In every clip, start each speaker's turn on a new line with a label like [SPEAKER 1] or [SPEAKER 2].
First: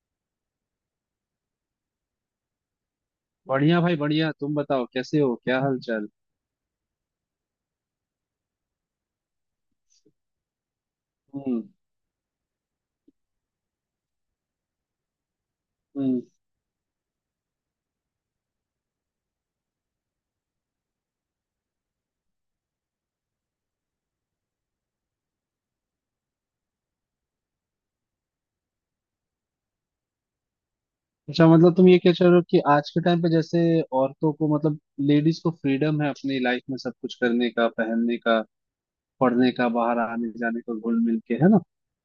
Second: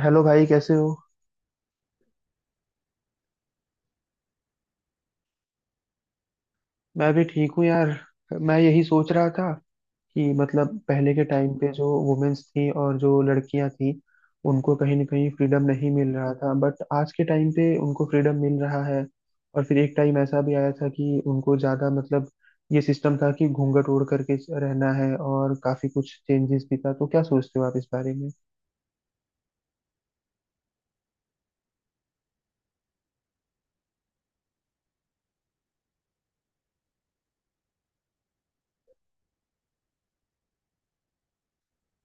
[SPEAKER 1] Hello भाई, कैसे हो।
[SPEAKER 2] बढ़िया भाई बढ़िया। तुम बताओ कैसे हो, क्या हाल चाल।
[SPEAKER 1] मैं भी ठीक हूँ यार। मैं यही सोच रहा था कि मतलब पहले के टाइम
[SPEAKER 2] हम्म।
[SPEAKER 1] पे जो वुमेन्स थी और जो लड़कियां थी, उनको कहीं ना कहीं फ्रीडम नहीं मिल
[SPEAKER 2] हम्म।
[SPEAKER 1] रहा था, बट आज के टाइम पे उनको फ्रीडम मिल रहा है। और फिर एक टाइम ऐसा भी आया था कि उनको ज़्यादा मतलब ये सिस्टम था कि घूंघट ओढ़ करके रहना है, और काफ़ी कुछ चेंजेस भी था। तो क्या सोचते हो आप इस बारे में।
[SPEAKER 2] अच्छा, मतलब तुम ये क्या चाह रहे हो कि आज के टाइम पे जैसे औरतों को मतलब लेडीज को फ्रीडम है अपनी लाइफ में सब कुछ करने का, पहनने का, पढ़ने का, बाहर आने जाने का, घुल मिल के, है ना।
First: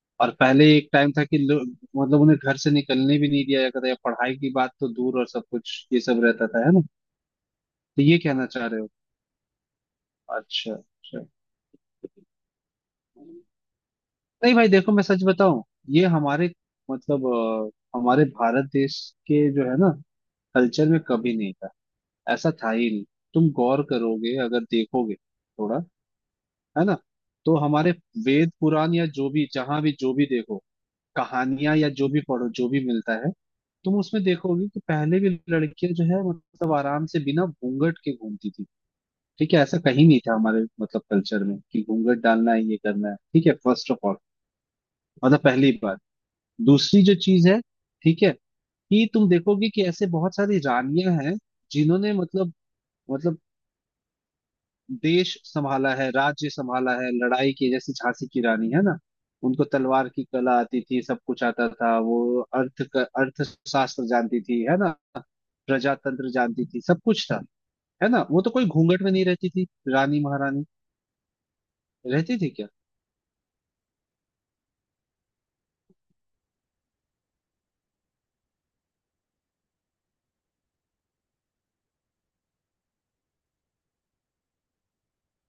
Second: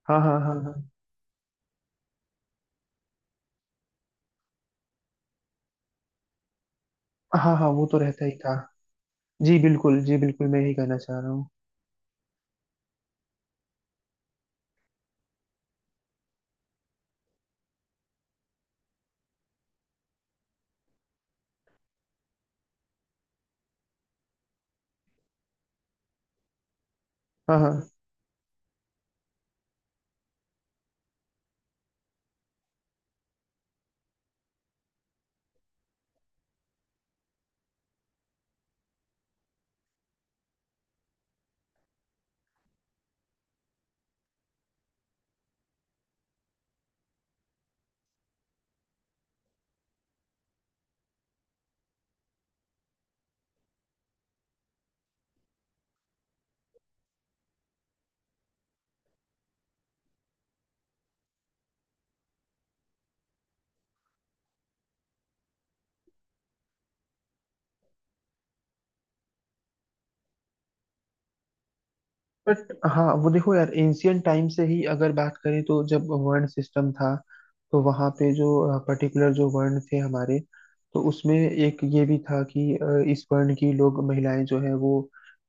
[SPEAKER 1] हाँ
[SPEAKER 2] और
[SPEAKER 1] हाँ हाँ
[SPEAKER 2] पहले
[SPEAKER 1] हाँ।
[SPEAKER 2] एक टाइम था कि लोग मतलब उन्हें घर से निकलने भी नहीं दिया जाता था, या पढ़ाई की बात तो दूर, और सब कुछ ये सब रहता था, है ना।
[SPEAKER 1] हाँ हाँ, वो तो
[SPEAKER 2] तो ये
[SPEAKER 1] रहता ही
[SPEAKER 2] कहना
[SPEAKER 1] था।
[SPEAKER 2] चाह रहे हो।
[SPEAKER 1] जी बिल्कुल, जी बिल्कुल, मैं यही
[SPEAKER 2] अच्छा।
[SPEAKER 1] कहना चाह रहा हूँ।
[SPEAKER 2] अच्छा। नहीं भाई, देखो, मैं सच बताऊं, ये हमारे मतलब हमारे भारत देश के जो है ना कल्चर में कभी नहीं था। ऐसा था ही नहीं। तुम गौर करोगे अगर देखोगे थोड़ा, है ना। तो
[SPEAKER 1] हाँ हाँ।
[SPEAKER 2] हमारे वेद पुराण या जो भी, जहां भी जो भी देखो, कहानियां या जो भी पढ़ो जो भी मिलता है, तुम उसमें देखोगे कि पहले भी लड़कियां जो है मतलब आराम से बिना घूंघट के घूमती थी। ठीक है, ऐसा कहीं नहीं था हमारे मतलब कल्चर में कि घूंघट डालना है, ये करना है। ठीक है, फर्स्ट ऑफ ऑल, मतलब पहली बात। दूसरी जो चीज है, ठीक है, कि तुम देखोगे कि ऐसे बहुत सारी रानियां हैं जिन्होंने मतलब मतलब देश संभाला है, राज्य संभाला है, लड़ाई की, जैसे झांसी की रानी है ना। उनको तलवार की कला आती थी, सब कुछ आता था। वो अर्थशास्त्र जानती थी, है ना। प्रजातंत्र जानती थी, सब कुछ था, है ना। वो तो कोई घूंघट में नहीं रहती थी। रानी महारानी रहती थी क्या।
[SPEAKER 1] बट हाँ, वो देखो यार, एंशियंट टाइम से ही अगर बात करें तो जब वर्ण सिस्टम था, तो वहाँ पे जो पर्टिकुलर जो वर्ण थे हमारे, तो उसमें एक ये भी था कि इस वर्ण की लोग महिलाएं जो है वो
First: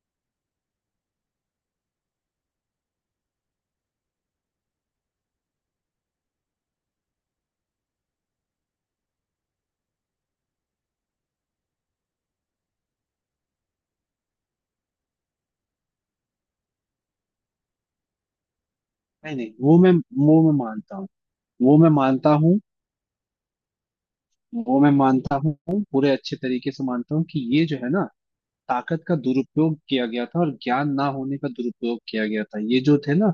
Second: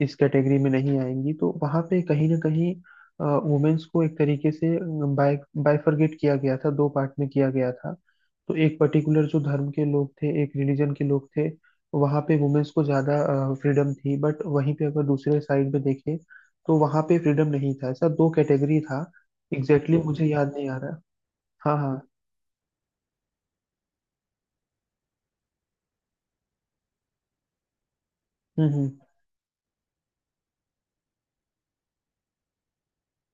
[SPEAKER 1] इस कैटेगरी में नहीं आएंगी। तो वहाँ पे कहीं ना कहीं वुमेन्स को एक तरीके से बाय बाइफरगेट किया गया था, दो पार्ट में किया गया था। तो एक पर्टिकुलर जो धर्म के लोग थे, एक रिलीजन के लोग थे, वहाँ पे वुमेन्स को ज़्यादा फ्रीडम थी, बट वहीं पे अगर दूसरे साइड पे देखें तो वहां पे फ्रीडम नहीं था। ऐसा दो कैटेगरी था।
[SPEAKER 2] नहीं नहीं,
[SPEAKER 1] एग्जैक्टली exactly मुझे
[SPEAKER 2] वो
[SPEAKER 1] याद
[SPEAKER 2] मैं
[SPEAKER 1] नहीं आ
[SPEAKER 2] मानता
[SPEAKER 1] रहा।
[SPEAKER 2] हूँ
[SPEAKER 1] हाँ
[SPEAKER 2] वो मैं
[SPEAKER 1] हाँ।
[SPEAKER 2] मानता हूँ वो मैं मानता हूँ पूरे अच्छे तरीके से, मानता हूँ कि ये जो है ना,
[SPEAKER 1] हम्म।
[SPEAKER 2] ताकत का दुरुपयोग किया गया था, और ज्ञान ना होने का दुरुपयोग किया गया था। ये जो थे ना,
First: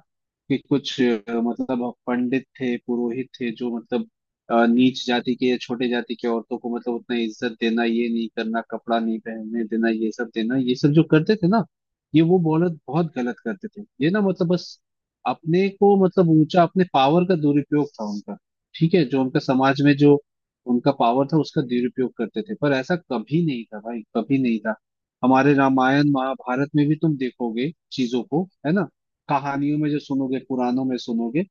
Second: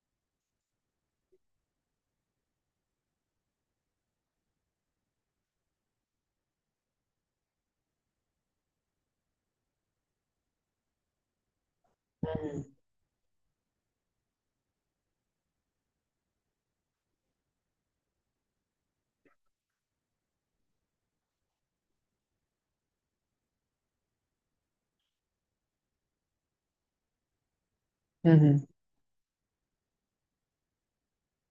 [SPEAKER 2] कि कुछ मतलब पंडित थे, पुरोहित थे, जो मतलब नीच जाति के या छोटे जाति के औरतों को मतलब उतना इज्जत देना, ये नहीं करना, कपड़ा नहीं पहनने देना, ये सब देना, ये सब जो करते थे ना, ये वो
[SPEAKER 1] हम्म
[SPEAKER 2] बहुत बहुत गलत करते थे। ये ना मतलब बस अपने को मतलब ऊंचा, अपने पावर का दुरुपयोग था उनका। ठीक है, जो उनका समाज में जो उनका पावर था उसका दुरुपयोग करते थे, पर ऐसा कभी नहीं था भाई, कभी नहीं था। हमारे रामायण महाभारत में भी तुम देखोगे चीजों को,
[SPEAKER 1] हम्म।
[SPEAKER 2] है ना। कहानियों में जो सुनोगे, पुराणों में सुनोगे,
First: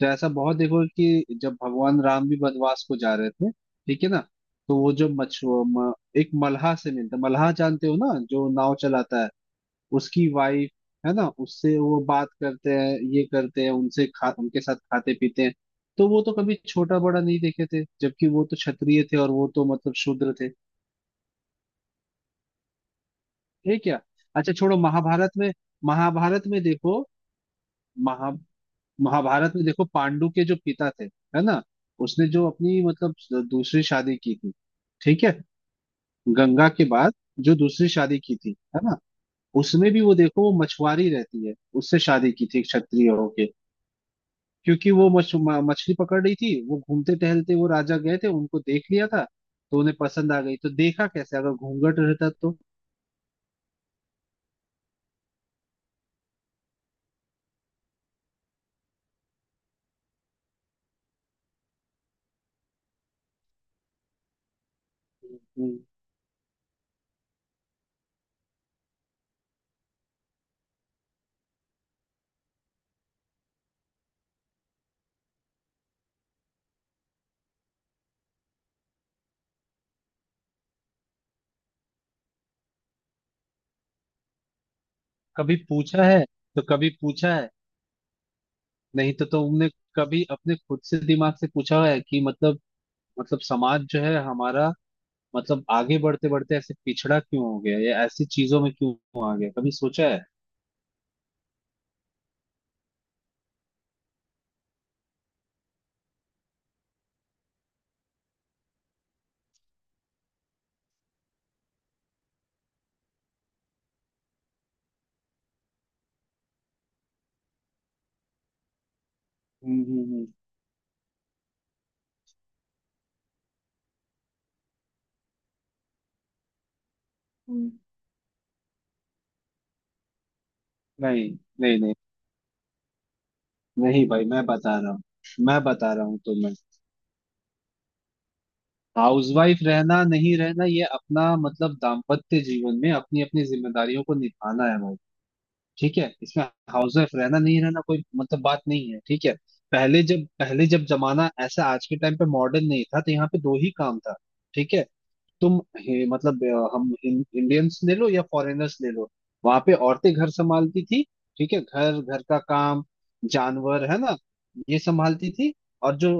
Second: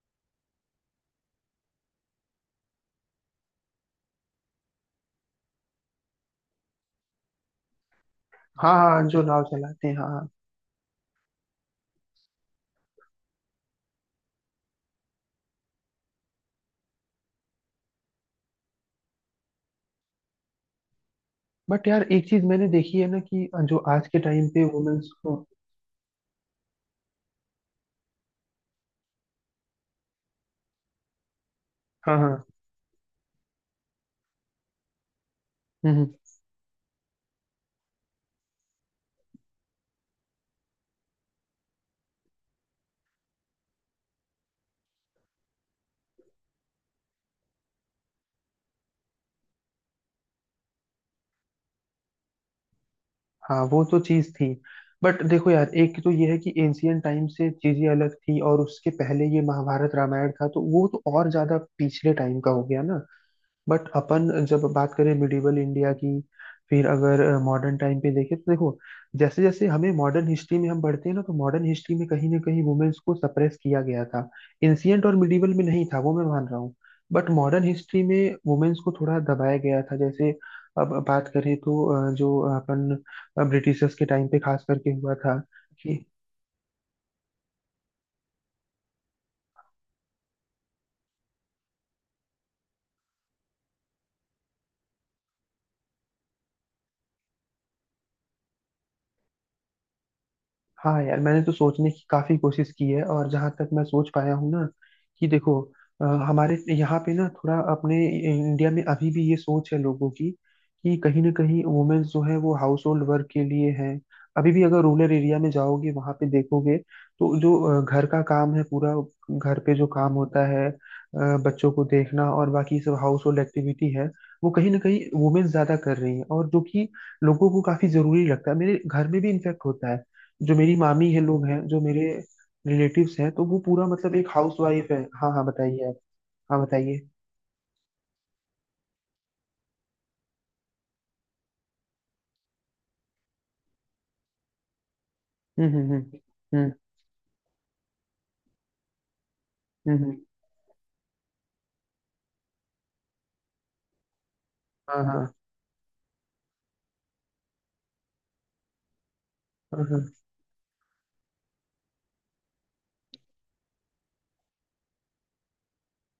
[SPEAKER 2] तो ऐसा बहुत देखोगे, कि जब भगवान राम भी वनवास को जा रहे थे, ठीक है ना, तो वो जो एक मल्हा से मिलता, मल्हा जानते हो ना जो
[SPEAKER 1] हाँ
[SPEAKER 2] नाव
[SPEAKER 1] हाँ, जो
[SPEAKER 2] चलाता है,
[SPEAKER 1] नाव चलाते हैं, हाँ हाँ।
[SPEAKER 2] उसकी वाइफ, है ना, उससे वो बात करते हैं, ये करते हैं, उनसे खा, उनके साथ खाते पीते हैं। तो वो तो कभी छोटा बड़ा नहीं देखे थे, जबकि वो तो क्षत्रिय थे और वो तो मतलब शूद्र थे।
[SPEAKER 1] बट यार एक चीज मैंने देखी है ना, कि जो
[SPEAKER 2] है क्या।
[SPEAKER 1] आज के टाइम
[SPEAKER 2] अच्छा
[SPEAKER 1] पे
[SPEAKER 2] छोड़ो,
[SPEAKER 1] वुमेन्स
[SPEAKER 2] महाभारत
[SPEAKER 1] को।
[SPEAKER 2] में, महाभारत में देखो, महा महाभारत में देखो, पांडु के जो पिता थे, है ना,
[SPEAKER 1] हाँ
[SPEAKER 2] उसने
[SPEAKER 1] हाँ।
[SPEAKER 2] जो अपनी मतलब दूसरी शादी की थी, ठीक है,
[SPEAKER 1] हम्म हम्म।
[SPEAKER 2] गंगा के बाद जो दूसरी शादी की थी, है ना, उसमें भी वो देखो, वो मछुआरी रहती है, उससे शादी की थी क्षत्रिय होके। क्योंकि वो मछली पकड़ रही थी, वो घूमते टहलते वो राजा गए थे, उनको देख लिया था, तो उन्हें पसंद आ गई। तो देखा कैसे, अगर घूंघट रहता तो।
[SPEAKER 1] हाँ वो तो चीज थी। बट देखो यार, एक तो ये है कि एंशियंट टाइम से चीजें अलग थी, और उसके पहले ये महाभारत रामायण था तो वो तो और ज्यादा पिछले टाइम का हो गया ना। बट अपन जब बात करें मिडिवल
[SPEAKER 2] हम्म।
[SPEAKER 1] इंडिया की, फिर अगर मॉडर्न टाइम पे देखें तो देखो, जैसे जैसे हमें मॉडर्न हिस्ट्री में हम बढ़ते हैं ना, तो मॉडर्न हिस्ट्री में कहीं ना कहीं वुमेन्स को सप्रेस किया गया था। इंसियंट और मिडिवल में नहीं था, वो मैं मान रहा हूँ। बट मॉडर्न हिस्ट्री में वुमेन्स को थोड़ा दबाया गया था। जैसे अब बात करें तो जो अपन ब्रिटिशर्स के टाइम पे खास करके हुआ था।
[SPEAKER 2] कभी
[SPEAKER 1] कि
[SPEAKER 2] पूछा है, तो कभी पूछा है, नहीं तो तुमने कभी अपने खुद से दिमाग से पूछा है कि मतलब समाज जो है हमारा मतलब आगे बढ़ते बढ़ते ऐसे पिछड़ा क्यों हो गया, या ऐसी चीजों में क्यों आ गया, कभी सोचा है।
[SPEAKER 1] हाँ यार, मैंने तो सोचने की काफी कोशिश की है, और जहां तक मैं सोच पाया हूँ ना, कि देखो, हमारे यहाँ पे ना थोड़ा अपने इंडिया में अभी भी ये सोच है लोगों की, कि कहीं ना कहीं वुमेन्स जो है वो हाउस होल्ड वर्क के लिए है। अभी भी अगर रूरल एरिया में जाओगे वहां पे देखोगे, तो जो घर का काम है पूरा, घर पे
[SPEAKER 2] हम्म।
[SPEAKER 1] जो
[SPEAKER 2] हम्म।
[SPEAKER 1] काम
[SPEAKER 2] हम्म।
[SPEAKER 1] होता है, बच्चों को देखना और बाकी सब हाउस होल्ड एक्टिविटी है, वो कहीं ना कहीं वुमेन्स ज्यादा कर रही हैं। और जो कि लोगों को
[SPEAKER 2] हम्म।
[SPEAKER 1] काफी जरूरी लगता है, मेरे घर में भी इन्फेक्ट होता है। जो मेरी मामी है,
[SPEAKER 2] नहीं
[SPEAKER 1] लोग हैं
[SPEAKER 2] नहीं।
[SPEAKER 1] जो
[SPEAKER 2] नहीं
[SPEAKER 1] मेरे रिलेटिव्स हैं, तो वो पूरा
[SPEAKER 2] नहीं
[SPEAKER 1] मतलब
[SPEAKER 2] भाई,
[SPEAKER 1] एक हाउस वाइफ है। हाँ हाँ,
[SPEAKER 2] मैं
[SPEAKER 1] बताइए
[SPEAKER 2] बता
[SPEAKER 1] आप।
[SPEAKER 2] रहा हूँ तुम्हें।
[SPEAKER 1] हाँ बताइए।
[SPEAKER 2] हाउसवाइफ रहना नहीं रहना, ये अपना मतलब दाम्पत्य जीवन में अपनी अपनी जिम्मेदारियों को निभाना है भाई। ठीक है, इसमें
[SPEAKER 1] हम्म।
[SPEAKER 2] हाउस वाइफ रहना नहीं रहना कोई मतलब बात नहीं है। ठीक है।
[SPEAKER 1] हम्म।
[SPEAKER 2] पहले जब जमाना ऐसा आज के टाइम पे मॉडर्न नहीं था, तो यहाँ पे दो ही काम था। ठीक है,
[SPEAKER 1] हाँ हाँ
[SPEAKER 2] मतलब हम इंडियंस ले लो या फॉरेनर्स ले लो, वहां पे
[SPEAKER 1] हाँ हाँ।
[SPEAKER 2] औरतें घर संभालती थी। ठीक है, घर घर का काम, जानवर है ना, ये संभालती थी। और जो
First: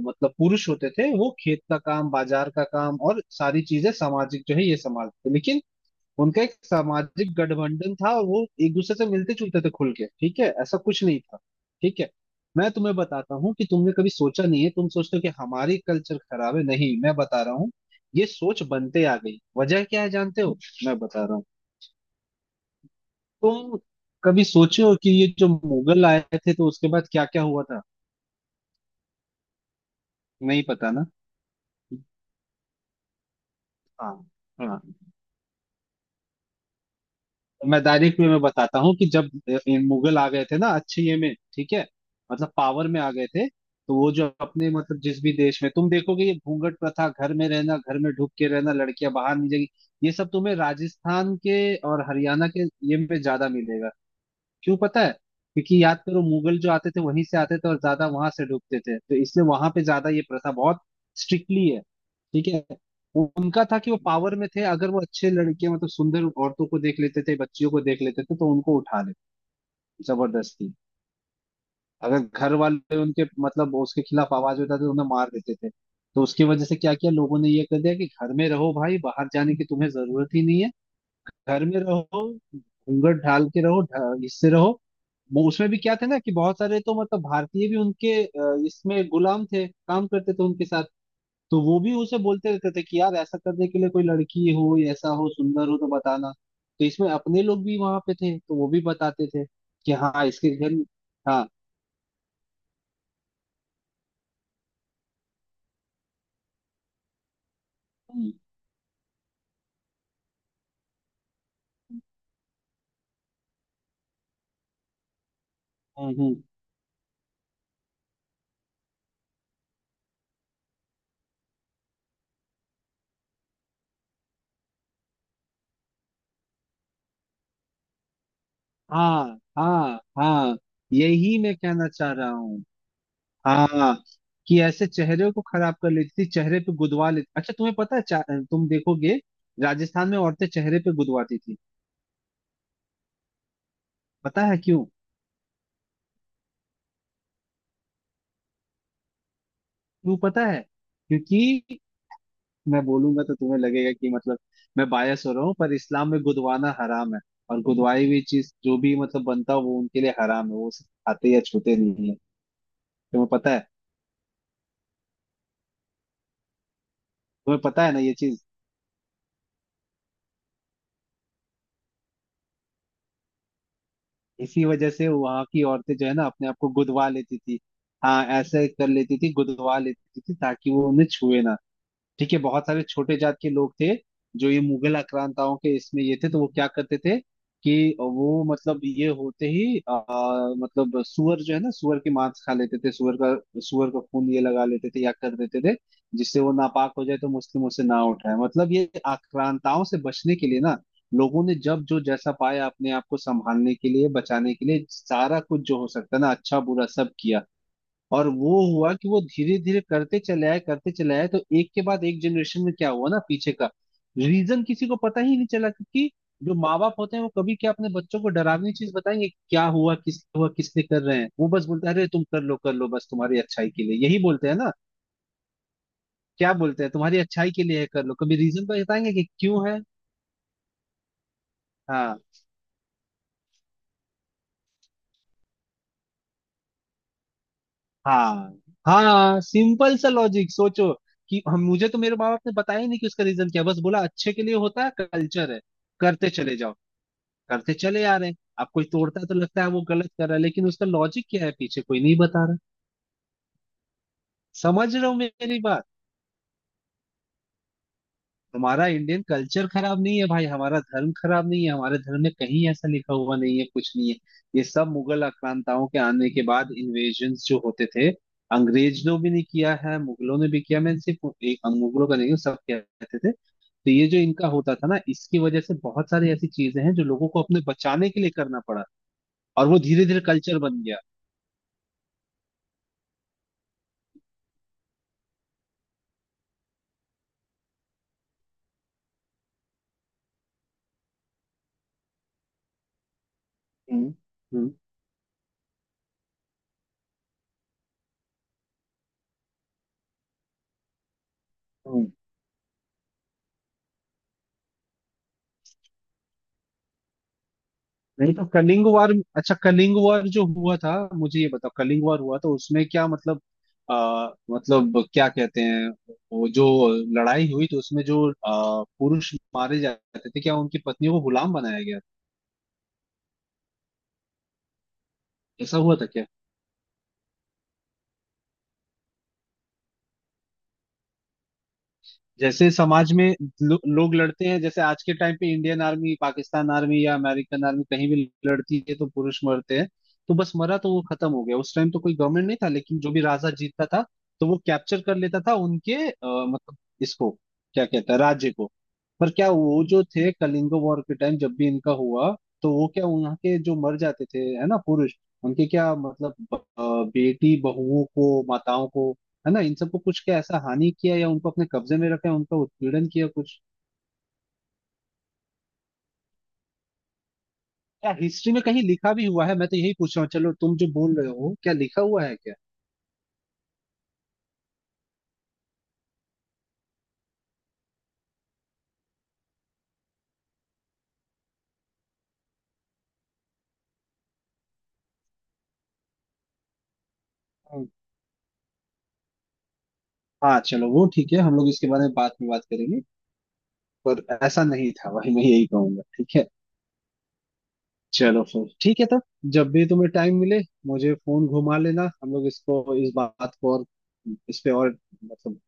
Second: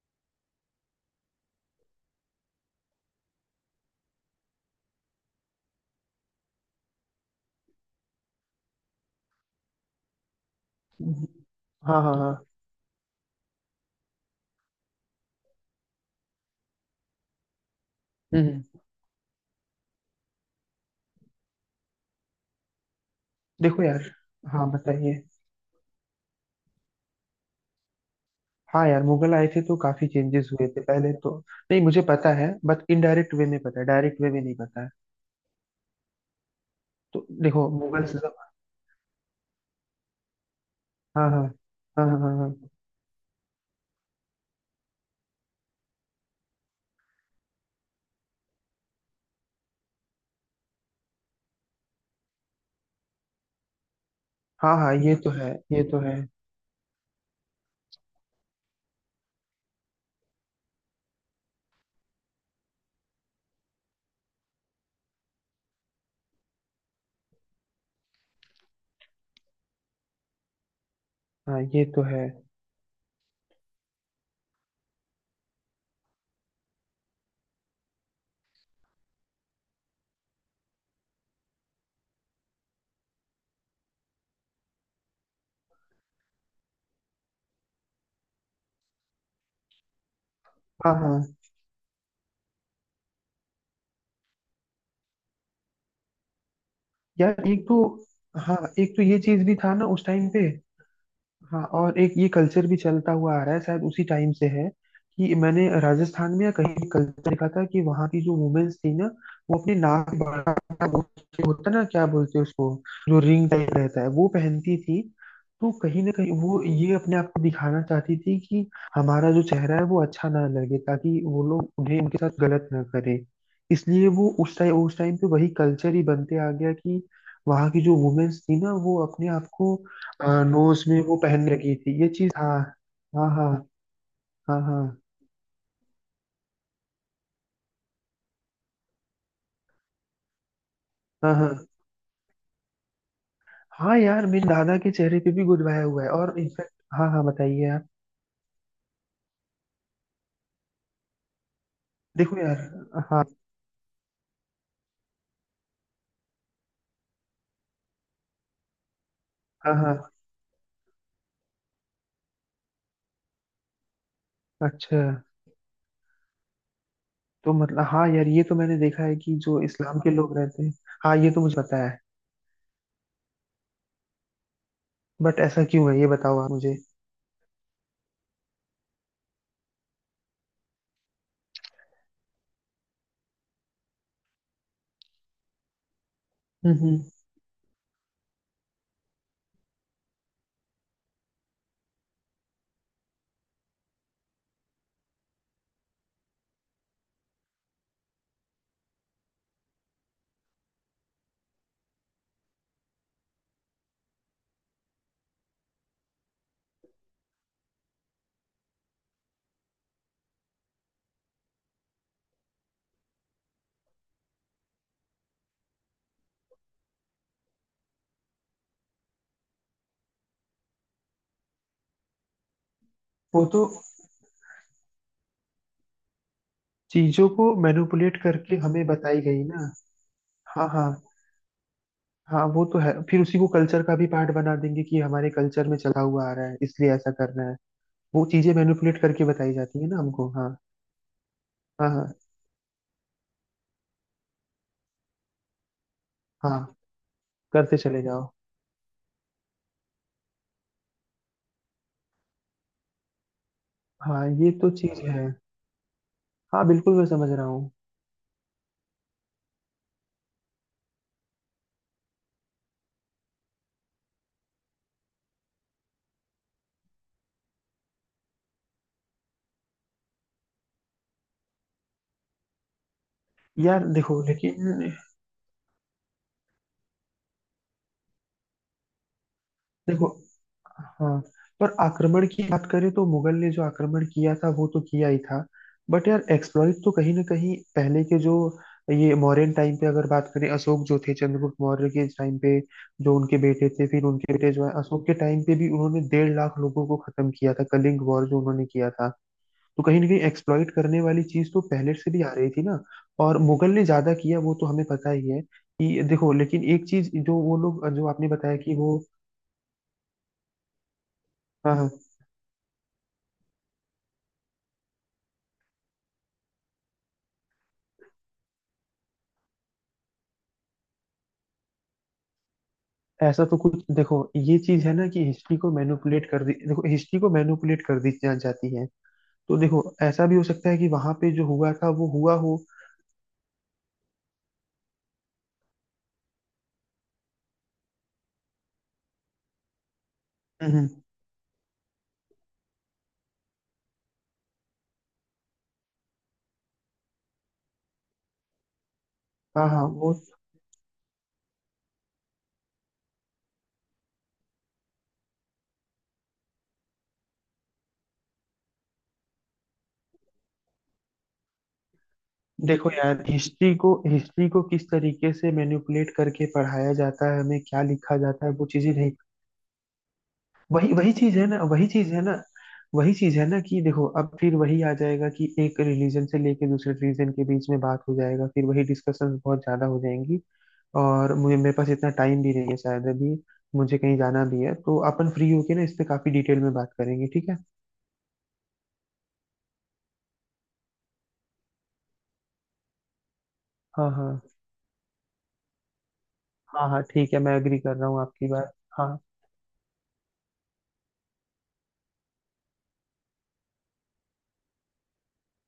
[SPEAKER 2] मतलब पुरुष होते थे, वो खेत का काम, बाजार का काम, और सारी चीजें सामाजिक जो है, ये संभालते थे, लेकिन उनका एक सामाजिक गठबंधन था, और वो एक दूसरे से मिलते जुलते थे खुल के। ठीक है, ऐसा कुछ नहीं
[SPEAKER 1] हम्म।
[SPEAKER 2] था। ठीक
[SPEAKER 1] हाँ
[SPEAKER 2] है,
[SPEAKER 1] हाँ हाँ।
[SPEAKER 2] मैं तुम्हें बताता हूँ कि तुमने कभी सोचा नहीं है, तुम सोचते हो कि हमारी कल्चर खराब है, नहीं मैं बता रहा हूँ। ये
[SPEAKER 1] हम्म।
[SPEAKER 2] सोच बनते आ गई, वजह क्या है जानते हो। मैं बता रहा हूँ, तुम
[SPEAKER 1] देखो यार।
[SPEAKER 2] कभी
[SPEAKER 1] हाँ
[SPEAKER 2] सोचे हो कि
[SPEAKER 1] बताइए।
[SPEAKER 2] ये जो मुगल आए थे, तो उसके बाद क्या क्या हुआ था।
[SPEAKER 1] हाँ यार, मुगल आए थे तो काफी चेंजेस
[SPEAKER 2] नहीं
[SPEAKER 1] हुए थे
[SPEAKER 2] पता ना।
[SPEAKER 1] पहले तो। नहीं, मुझे पता है, बट इनडायरेक्ट वे में पता है,
[SPEAKER 2] हाँ।
[SPEAKER 1] डायरेक्ट वे में नहीं
[SPEAKER 2] हाँ।
[SPEAKER 1] पता है। तो देखो
[SPEAKER 2] मैं
[SPEAKER 1] मुगल से
[SPEAKER 2] डायरेक्ट वे
[SPEAKER 1] सब।
[SPEAKER 2] में बताता हूँ कि जब इन मुगल आ गए थे ना, अच्छे ये
[SPEAKER 1] हाँ
[SPEAKER 2] में,
[SPEAKER 1] हाँ।
[SPEAKER 2] ठीक है,
[SPEAKER 1] हाँ हाँ
[SPEAKER 2] मतलब
[SPEAKER 1] हाँ।
[SPEAKER 2] पावर में आ गए थे, तो वो जो अपने मतलब जिस भी देश में तुम देखोगे, ये घूंघट प्रथा, घर में रहना, घर में ढुक के रहना, लड़कियां बाहर नहीं जाएगी, ये सब तुम्हें राजस्थान के और हरियाणा के ये में ज्यादा मिलेगा।
[SPEAKER 1] हाँ
[SPEAKER 2] क्यों
[SPEAKER 1] हाँ हाँ
[SPEAKER 2] पता है।
[SPEAKER 1] ये तो है, ये
[SPEAKER 2] क्योंकि याद
[SPEAKER 1] तो है।
[SPEAKER 2] करो, मुगल जो आते थे वहीं से आते थे और ज्यादा वहां से डूबते थे, तो इसलिए वहां पे ज्यादा ये प्रथा बहुत स्ट्रिक्टली है। ठीक है, उनका था कि वो पावर में थे, अगर वो अच्छे लड़के मतलब सुंदर औरतों को देख लेते थे, बच्चियों को देख लेते थे, तो उनको उठा लेते, जबरदस्ती।
[SPEAKER 1] हाँ ये तो
[SPEAKER 2] अगर
[SPEAKER 1] है।
[SPEAKER 2] घर वाले उनके मतलब उसके खिलाफ आवाज उठाते, तो उन्हें मार देते थे। तो उसकी वजह से क्या किया लोगों ने, ये कर दिया कि घर में रहो भाई, बाहर जाने की तुम्हें जरूरत ही नहीं है, घर में रहो, घूंघट ढाल के रहो, इससे रहो। वो उसमें भी क्या थे ना कि बहुत सारे तो मतलब भारतीय भी उनके इसमें गुलाम थे, काम करते थे उनके साथ,
[SPEAKER 1] हाँ हाँ
[SPEAKER 2] तो वो भी उसे बोलते रहते थे कि यार ऐसा करने के लिए कोई लड़की हो या ऐसा हो, सुंदर हो तो बताना। तो इसमें अपने
[SPEAKER 1] यार एक
[SPEAKER 2] लोग
[SPEAKER 1] तो।
[SPEAKER 2] भी वहां पे थे, तो
[SPEAKER 1] हाँ
[SPEAKER 2] वो भी
[SPEAKER 1] एक तो ये
[SPEAKER 2] बताते
[SPEAKER 1] चीज
[SPEAKER 2] थे
[SPEAKER 1] भी था ना
[SPEAKER 2] कि
[SPEAKER 1] उस
[SPEAKER 2] हाँ
[SPEAKER 1] टाइम पे।
[SPEAKER 2] इसके घर। हाँ।
[SPEAKER 1] हाँ और एक ये कल्चर भी चलता हुआ आ रहा है शायद उसी टाइम से है, कि मैंने राजस्थान में या कहीं भी कल्चर देखा था कि वहाँ की
[SPEAKER 2] हम्म।
[SPEAKER 1] जो वुमेन्स थी ना, वो अपने नाक के बाहर का वो होता ना, क्या बोलते हैं उसको, जो रिंग टाइप रहता है, वो पहनती थी। तो कहीं ना
[SPEAKER 2] हम्म।
[SPEAKER 1] कहीं
[SPEAKER 2] हम्म।
[SPEAKER 1] वो ये अपने आप को दिखाना चाहती थी कि हमारा जो चेहरा है वो अच्छा ना लगे, ताकि वो लोग उन्हें उनके साथ गलत ना करे। इसलिए वो उस टाइम पे वही कल्चर ही बनते आ गया कि वहाँ की जो वुमेन्स थी ना वो अपने
[SPEAKER 2] हाँ
[SPEAKER 1] आप को।
[SPEAKER 2] हाँ
[SPEAKER 1] हाँ
[SPEAKER 2] हाँ।
[SPEAKER 1] नोज में वो
[SPEAKER 2] यही
[SPEAKER 1] पहन
[SPEAKER 2] मैं
[SPEAKER 1] रखी
[SPEAKER 2] कहना
[SPEAKER 1] थी ये
[SPEAKER 2] चाह रहा
[SPEAKER 1] चीज, हाँ।
[SPEAKER 2] हूँ।
[SPEAKER 1] हाँ हाँ।
[SPEAKER 2] हाँ।
[SPEAKER 1] हाँ
[SPEAKER 2] कि
[SPEAKER 1] हाँ।
[SPEAKER 2] ऐसे चेहरे को खराब कर लेती थी, चेहरे पे गुदवा लेती। अच्छा तुम्हें पता है तुम देखोगे, राजस्थान में औरतें चेहरे पे
[SPEAKER 1] हाँ
[SPEAKER 2] गुदवाती थी।
[SPEAKER 1] हाँ हाँ यार,
[SPEAKER 2] पता
[SPEAKER 1] मेरे
[SPEAKER 2] है
[SPEAKER 1] दादा
[SPEAKER 2] क्यों।
[SPEAKER 1] के चेहरे पे भी गुदवाया हुआ है, और इनफैक्ट। हाँ हाँ, बताइए आप।
[SPEAKER 2] क्यों पता है। क्योंकि
[SPEAKER 1] देखो
[SPEAKER 2] मैं
[SPEAKER 1] यार। हाँ
[SPEAKER 2] बोलूंगा तो तुम्हें लगेगा कि मतलब मैं बायस हो रहा हूँ, पर इस्लाम में गुदवाना हराम है। और गुदवाई हुई चीज जो भी मतलब बनता है,
[SPEAKER 1] हाँ
[SPEAKER 2] वो उनके लिए
[SPEAKER 1] हाँ।
[SPEAKER 2] हराम है, वो उसे खाते या छूते नहीं है। तुम्हें पता है,
[SPEAKER 1] अच्छा, तो
[SPEAKER 2] तुम्हें
[SPEAKER 1] मतलब
[SPEAKER 2] पता है ना
[SPEAKER 1] हाँ
[SPEAKER 2] ये
[SPEAKER 1] यार
[SPEAKER 2] चीज।
[SPEAKER 1] ये तो मैंने देखा है कि जो इस्लाम के लोग रहते हैं। हाँ ये तो मुझे पता है।
[SPEAKER 2] इसी वजह से
[SPEAKER 1] बट
[SPEAKER 2] वहां की
[SPEAKER 1] ऐसा क्यों
[SPEAKER 2] औरतें
[SPEAKER 1] है ये
[SPEAKER 2] जो है ना
[SPEAKER 1] बताओ
[SPEAKER 2] अपने
[SPEAKER 1] आप
[SPEAKER 2] आप को
[SPEAKER 1] मुझे।
[SPEAKER 2] गुदवा लेती थी। हाँ ऐसे कर लेती थी, गुदवा लेती थी, ताकि वो उन्हें छुए ना। ठीक है, बहुत सारे छोटे जात के लोग थे, जो ये मुगल आक्रांताओं के इसमें ये थे, तो वो क्या
[SPEAKER 1] हम्म
[SPEAKER 2] करते
[SPEAKER 1] हम्म,
[SPEAKER 2] थे कि वो मतलब ये होते ही मतलब सुअर जो है ना, सुअर के मांस खा लेते थे, सुअर का खून ये लगा लेते थे या कर देते थे, जिससे वो नापाक हो जाए, तो मुस्लिम उसे ना उठाए, मतलब ये आक्रांताओं से बचने के लिए ना लोगों ने जब जो जैसा पाया अपने आप को संभालने के लिए, बचाने के लिए, सारा कुछ जो हो सकता है ना, अच्छा बुरा सब किया। और वो हुआ कि वो धीरे धीरे करते चले आए, करते चले आए, तो एक के बाद एक जनरेशन में क्या हुआ ना, पीछे का रीजन किसी को पता ही नहीं चला। क्योंकि जो माँ बाप होते हैं वो कभी क्या अपने बच्चों को डरावनी चीज बताएंगे कि क्या हुआ, किस हुआ, किसने कर रहे हैं, वो बस बोलते हैं अरे तुम कर लो कर लो, बस तुम्हारी
[SPEAKER 1] वो तो
[SPEAKER 2] अच्छाई के लिए, यही बोलते हैं ना। क्या बोलते हैं, तुम्हारी
[SPEAKER 1] चीजों को
[SPEAKER 2] अच्छाई के लिए है, कर लो,
[SPEAKER 1] मैनिपुलेट
[SPEAKER 2] कभी
[SPEAKER 1] करके
[SPEAKER 2] रीजन तो
[SPEAKER 1] हमें
[SPEAKER 2] बताएंगे
[SPEAKER 1] बताई
[SPEAKER 2] कि
[SPEAKER 1] गई
[SPEAKER 2] क्यों
[SPEAKER 1] ना।
[SPEAKER 2] है।
[SPEAKER 1] हाँ हाँ।
[SPEAKER 2] हाँ।
[SPEAKER 1] हाँ वो तो है, फिर उसी को कल्चर का भी पार्ट बना देंगे कि ये हमारे कल्चर में चला हुआ आ रहा है इसलिए ऐसा करना है। वो
[SPEAKER 2] हाँ।
[SPEAKER 1] चीजें मैनिपुलेट करके
[SPEAKER 2] हाँ,
[SPEAKER 1] बताई जाती है
[SPEAKER 2] सिंपल
[SPEAKER 1] ना
[SPEAKER 2] सा
[SPEAKER 1] हमको,
[SPEAKER 2] लॉजिक
[SPEAKER 1] हाँ।
[SPEAKER 2] सोचो कि हम,
[SPEAKER 1] हाँ
[SPEAKER 2] मुझे तो
[SPEAKER 1] हाँ।
[SPEAKER 2] मेरे माँ बाप ने बताया ही नहीं कि उसका रीजन क्या है, बस बोला अच्छे के लिए होता है, कल्चर है, करते चले
[SPEAKER 1] हाँ
[SPEAKER 2] जाओ। करते
[SPEAKER 1] करते चले
[SPEAKER 2] चले आ
[SPEAKER 1] जाओ।
[SPEAKER 2] रहे हैं, अब कोई तोड़ता है तो लगता है वो गलत कर रहा है, लेकिन उसका लॉजिक क्या है पीछे कोई नहीं बता रहा।
[SPEAKER 1] हाँ ये तो
[SPEAKER 2] समझ
[SPEAKER 1] चीज
[SPEAKER 2] रहे हो
[SPEAKER 1] है।
[SPEAKER 2] मेरी बात।
[SPEAKER 1] हाँ बिल्कुल मैं समझ रहा हूँ।
[SPEAKER 2] हमारा इंडियन कल्चर खराब नहीं है भाई, हमारा धर्म खराब नहीं है, हमारे धर्म में कहीं ऐसा लिखा हुआ नहीं है, कुछ नहीं है। ये सब मुगल आक्रांताओं के आने के बाद इन्वेजन जो होते थे, अंग्रेजों भी नहीं किया है, मुगलों ने भी किया, मैं सिर्फ एक मुगलों का नहीं हूँ, सब कहते थे,
[SPEAKER 1] यार
[SPEAKER 2] तो ये जो
[SPEAKER 1] देखो
[SPEAKER 2] इनका होता था
[SPEAKER 1] लेकिन।
[SPEAKER 2] ना, इसकी वजह से बहुत सारी ऐसी चीजें हैं जो लोगों को अपने बचाने के लिए करना पड़ा। और वो
[SPEAKER 1] देखो।
[SPEAKER 2] धीरे धीरे कल्चर बन गया।
[SPEAKER 1] हाँ पर आक्रमण की बात करें तो मुगल ने जो आक्रमण किया था वो तो किया ही था। बट यार एक्सप्लॉइट तो कहीं ना कहीं पहले के जो ये मौर्यन टाइम पे अगर बात करें, अशोक जो थे, चंद्रगुप्त मौर्य के टाइम पे जो उनके बेटे थे, फिर
[SPEAKER 2] हम्म।
[SPEAKER 1] उनके बेटे जो है
[SPEAKER 2] हम्म।
[SPEAKER 1] अशोक के टाइम पे भी उन्होंने 1,50,000 लोगों को खत्म किया था, कलिंग वॉर जो उन्होंने किया था। तो कहीं ना कहीं एक्सप्लॉइट करने वाली चीज तो पहले से
[SPEAKER 2] हम्म।
[SPEAKER 1] भी आ रही थी ना। और मुगल ने ज्यादा किया, वो तो हमें पता ही है कि देखो। लेकिन एक चीज जो वो लोग जो आपने
[SPEAKER 2] नहीं तो
[SPEAKER 1] बताया कि
[SPEAKER 2] कलिंग
[SPEAKER 1] वो।
[SPEAKER 2] वार, अच्छा कलिंग वार जो हुआ था, मुझे ये बताओ,
[SPEAKER 1] हाँ हाँ,
[SPEAKER 2] कलिंग वार हुआ तो उसमें क्या मतलब मतलब क्या कहते हैं, वो जो लड़ाई हुई तो उसमें जो पुरुष मारे जाते थे, क्या उनकी पत्नियों को गुलाम बनाया गया था?
[SPEAKER 1] ऐसा तो कुछ, देखो ये चीज है ना कि हिस्ट्री को
[SPEAKER 2] ऐसा हुआ था क्या।
[SPEAKER 1] मैनिपुलेट कर दी, देखो हिस्ट्री को मैनिपुलेट कर दी जाती है। तो देखो ऐसा भी हो सकता है कि वहां पे जो हुआ था वो हुआ हो।
[SPEAKER 2] जैसे समाज में लोग लड़ते हैं, जैसे आज के टाइम पे इंडियन आर्मी, पाकिस्तान आर्मी या अमेरिकन आर्मी कहीं भी लड़ती है तो पुरुष मरते हैं, तो बस
[SPEAKER 1] हम्म,
[SPEAKER 2] मरा
[SPEAKER 1] हम्म,
[SPEAKER 2] तो वो खत्म हो गया। उस टाइम तो कोई गवर्नमेंट नहीं था, लेकिन जो भी राजा जीतता था, तो वो कैप्चर कर लेता था उनके मतलब इसको क्या कहता है, राज्य को। पर क्या
[SPEAKER 1] हाँ हाँ।
[SPEAKER 2] वो जो
[SPEAKER 1] वो
[SPEAKER 2] थे कलिंग वॉर के टाइम जब भी इनका हुआ, तो वो क्या वहाँ के जो मर जाते थे है ना पुरुष, उनके क्या मतलब बेटी बहुओं को, माताओं को, है ना, इन सबको कुछ क्या ऐसा हानि किया, या उनको अपने कब्जे में रखा, उनका
[SPEAKER 1] देखो
[SPEAKER 2] उत्पीड़न
[SPEAKER 1] यार,
[SPEAKER 2] किया कुछ।
[SPEAKER 1] हिस्ट्री को किस तरीके से मैनिपुलेट करके पढ़ाया जाता है हमें, क्या
[SPEAKER 2] क्या
[SPEAKER 1] लिखा जाता है
[SPEAKER 2] हिस्ट्री में
[SPEAKER 1] वो
[SPEAKER 2] कहीं
[SPEAKER 1] चीजें नहीं।
[SPEAKER 2] लिखा भी हुआ है, मैं तो यही पूछ रहा हूँ। चलो तुम जो
[SPEAKER 1] वही वही
[SPEAKER 2] बोल रहे
[SPEAKER 1] चीज है
[SPEAKER 2] हो
[SPEAKER 1] ना,
[SPEAKER 2] क्या
[SPEAKER 1] वही
[SPEAKER 2] लिखा
[SPEAKER 1] चीज है
[SPEAKER 2] हुआ
[SPEAKER 1] ना,
[SPEAKER 2] है क्या।
[SPEAKER 1] वही चीज है ना, कि देखो अब फिर वही आ जाएगा कि एक रिलीजन से लेके दूसरे रिलीजन के बीच में बात हो जाएगा, फिर वही डिस्कशंस बहुत ज्यादा हो जाएंगी। और मुझे, मेरे पास इतना टाइम भी नहीं है शायद अभी, मुझे कहीं जाना भी है, तो अपन फ्री होके ना इस पे काफी डिटेल में बात करेंगे, ठीक है।
[SPEAKER 2] हम्म। हाँ चलो वो ठीक है, हम लोग इसके बारे में बाद में बात करेंगे।
[SPEAKER 1] हाँ
[SPEAKER 2] पर
[SPEAKER 1] हाँ।
[SPEAKER 2] ऐसा नहीं था भाई, मैं यही कहूंगा, ठीक है।
[SPEAKER 1] हाँ हाँ ठीक है, मैं एग्री कर रहा हूँ
[SPEAKER 2] चलो
[SPEAKER 1] आपकी
[SPEAKER 2] फिर
[SPEAKER 1] बात,
[SPEAKER 2] ठीक है
[SPEAKER 1] हाँ।
[SPEAKER 2] तब, जब भी तुम्हें टाइम मिले मुझे फोन घुमा लेना, हम लोग इसको इस बात को और, इस पे और, मतलब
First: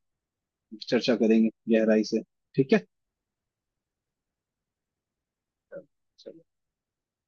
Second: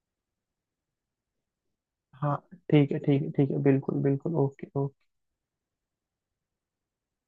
[SPEAKER 2] चर्चा करेंगे, गहराई से।
[SPEAKER 1] हाँ
[SPEAKER 2] ठीक है।
[SPEAKER 1] ठीक है, ठीक है, ठीक है, बिल्कुल बिल्कुल, ओके ओके।
[SPEAKER 2] चलो।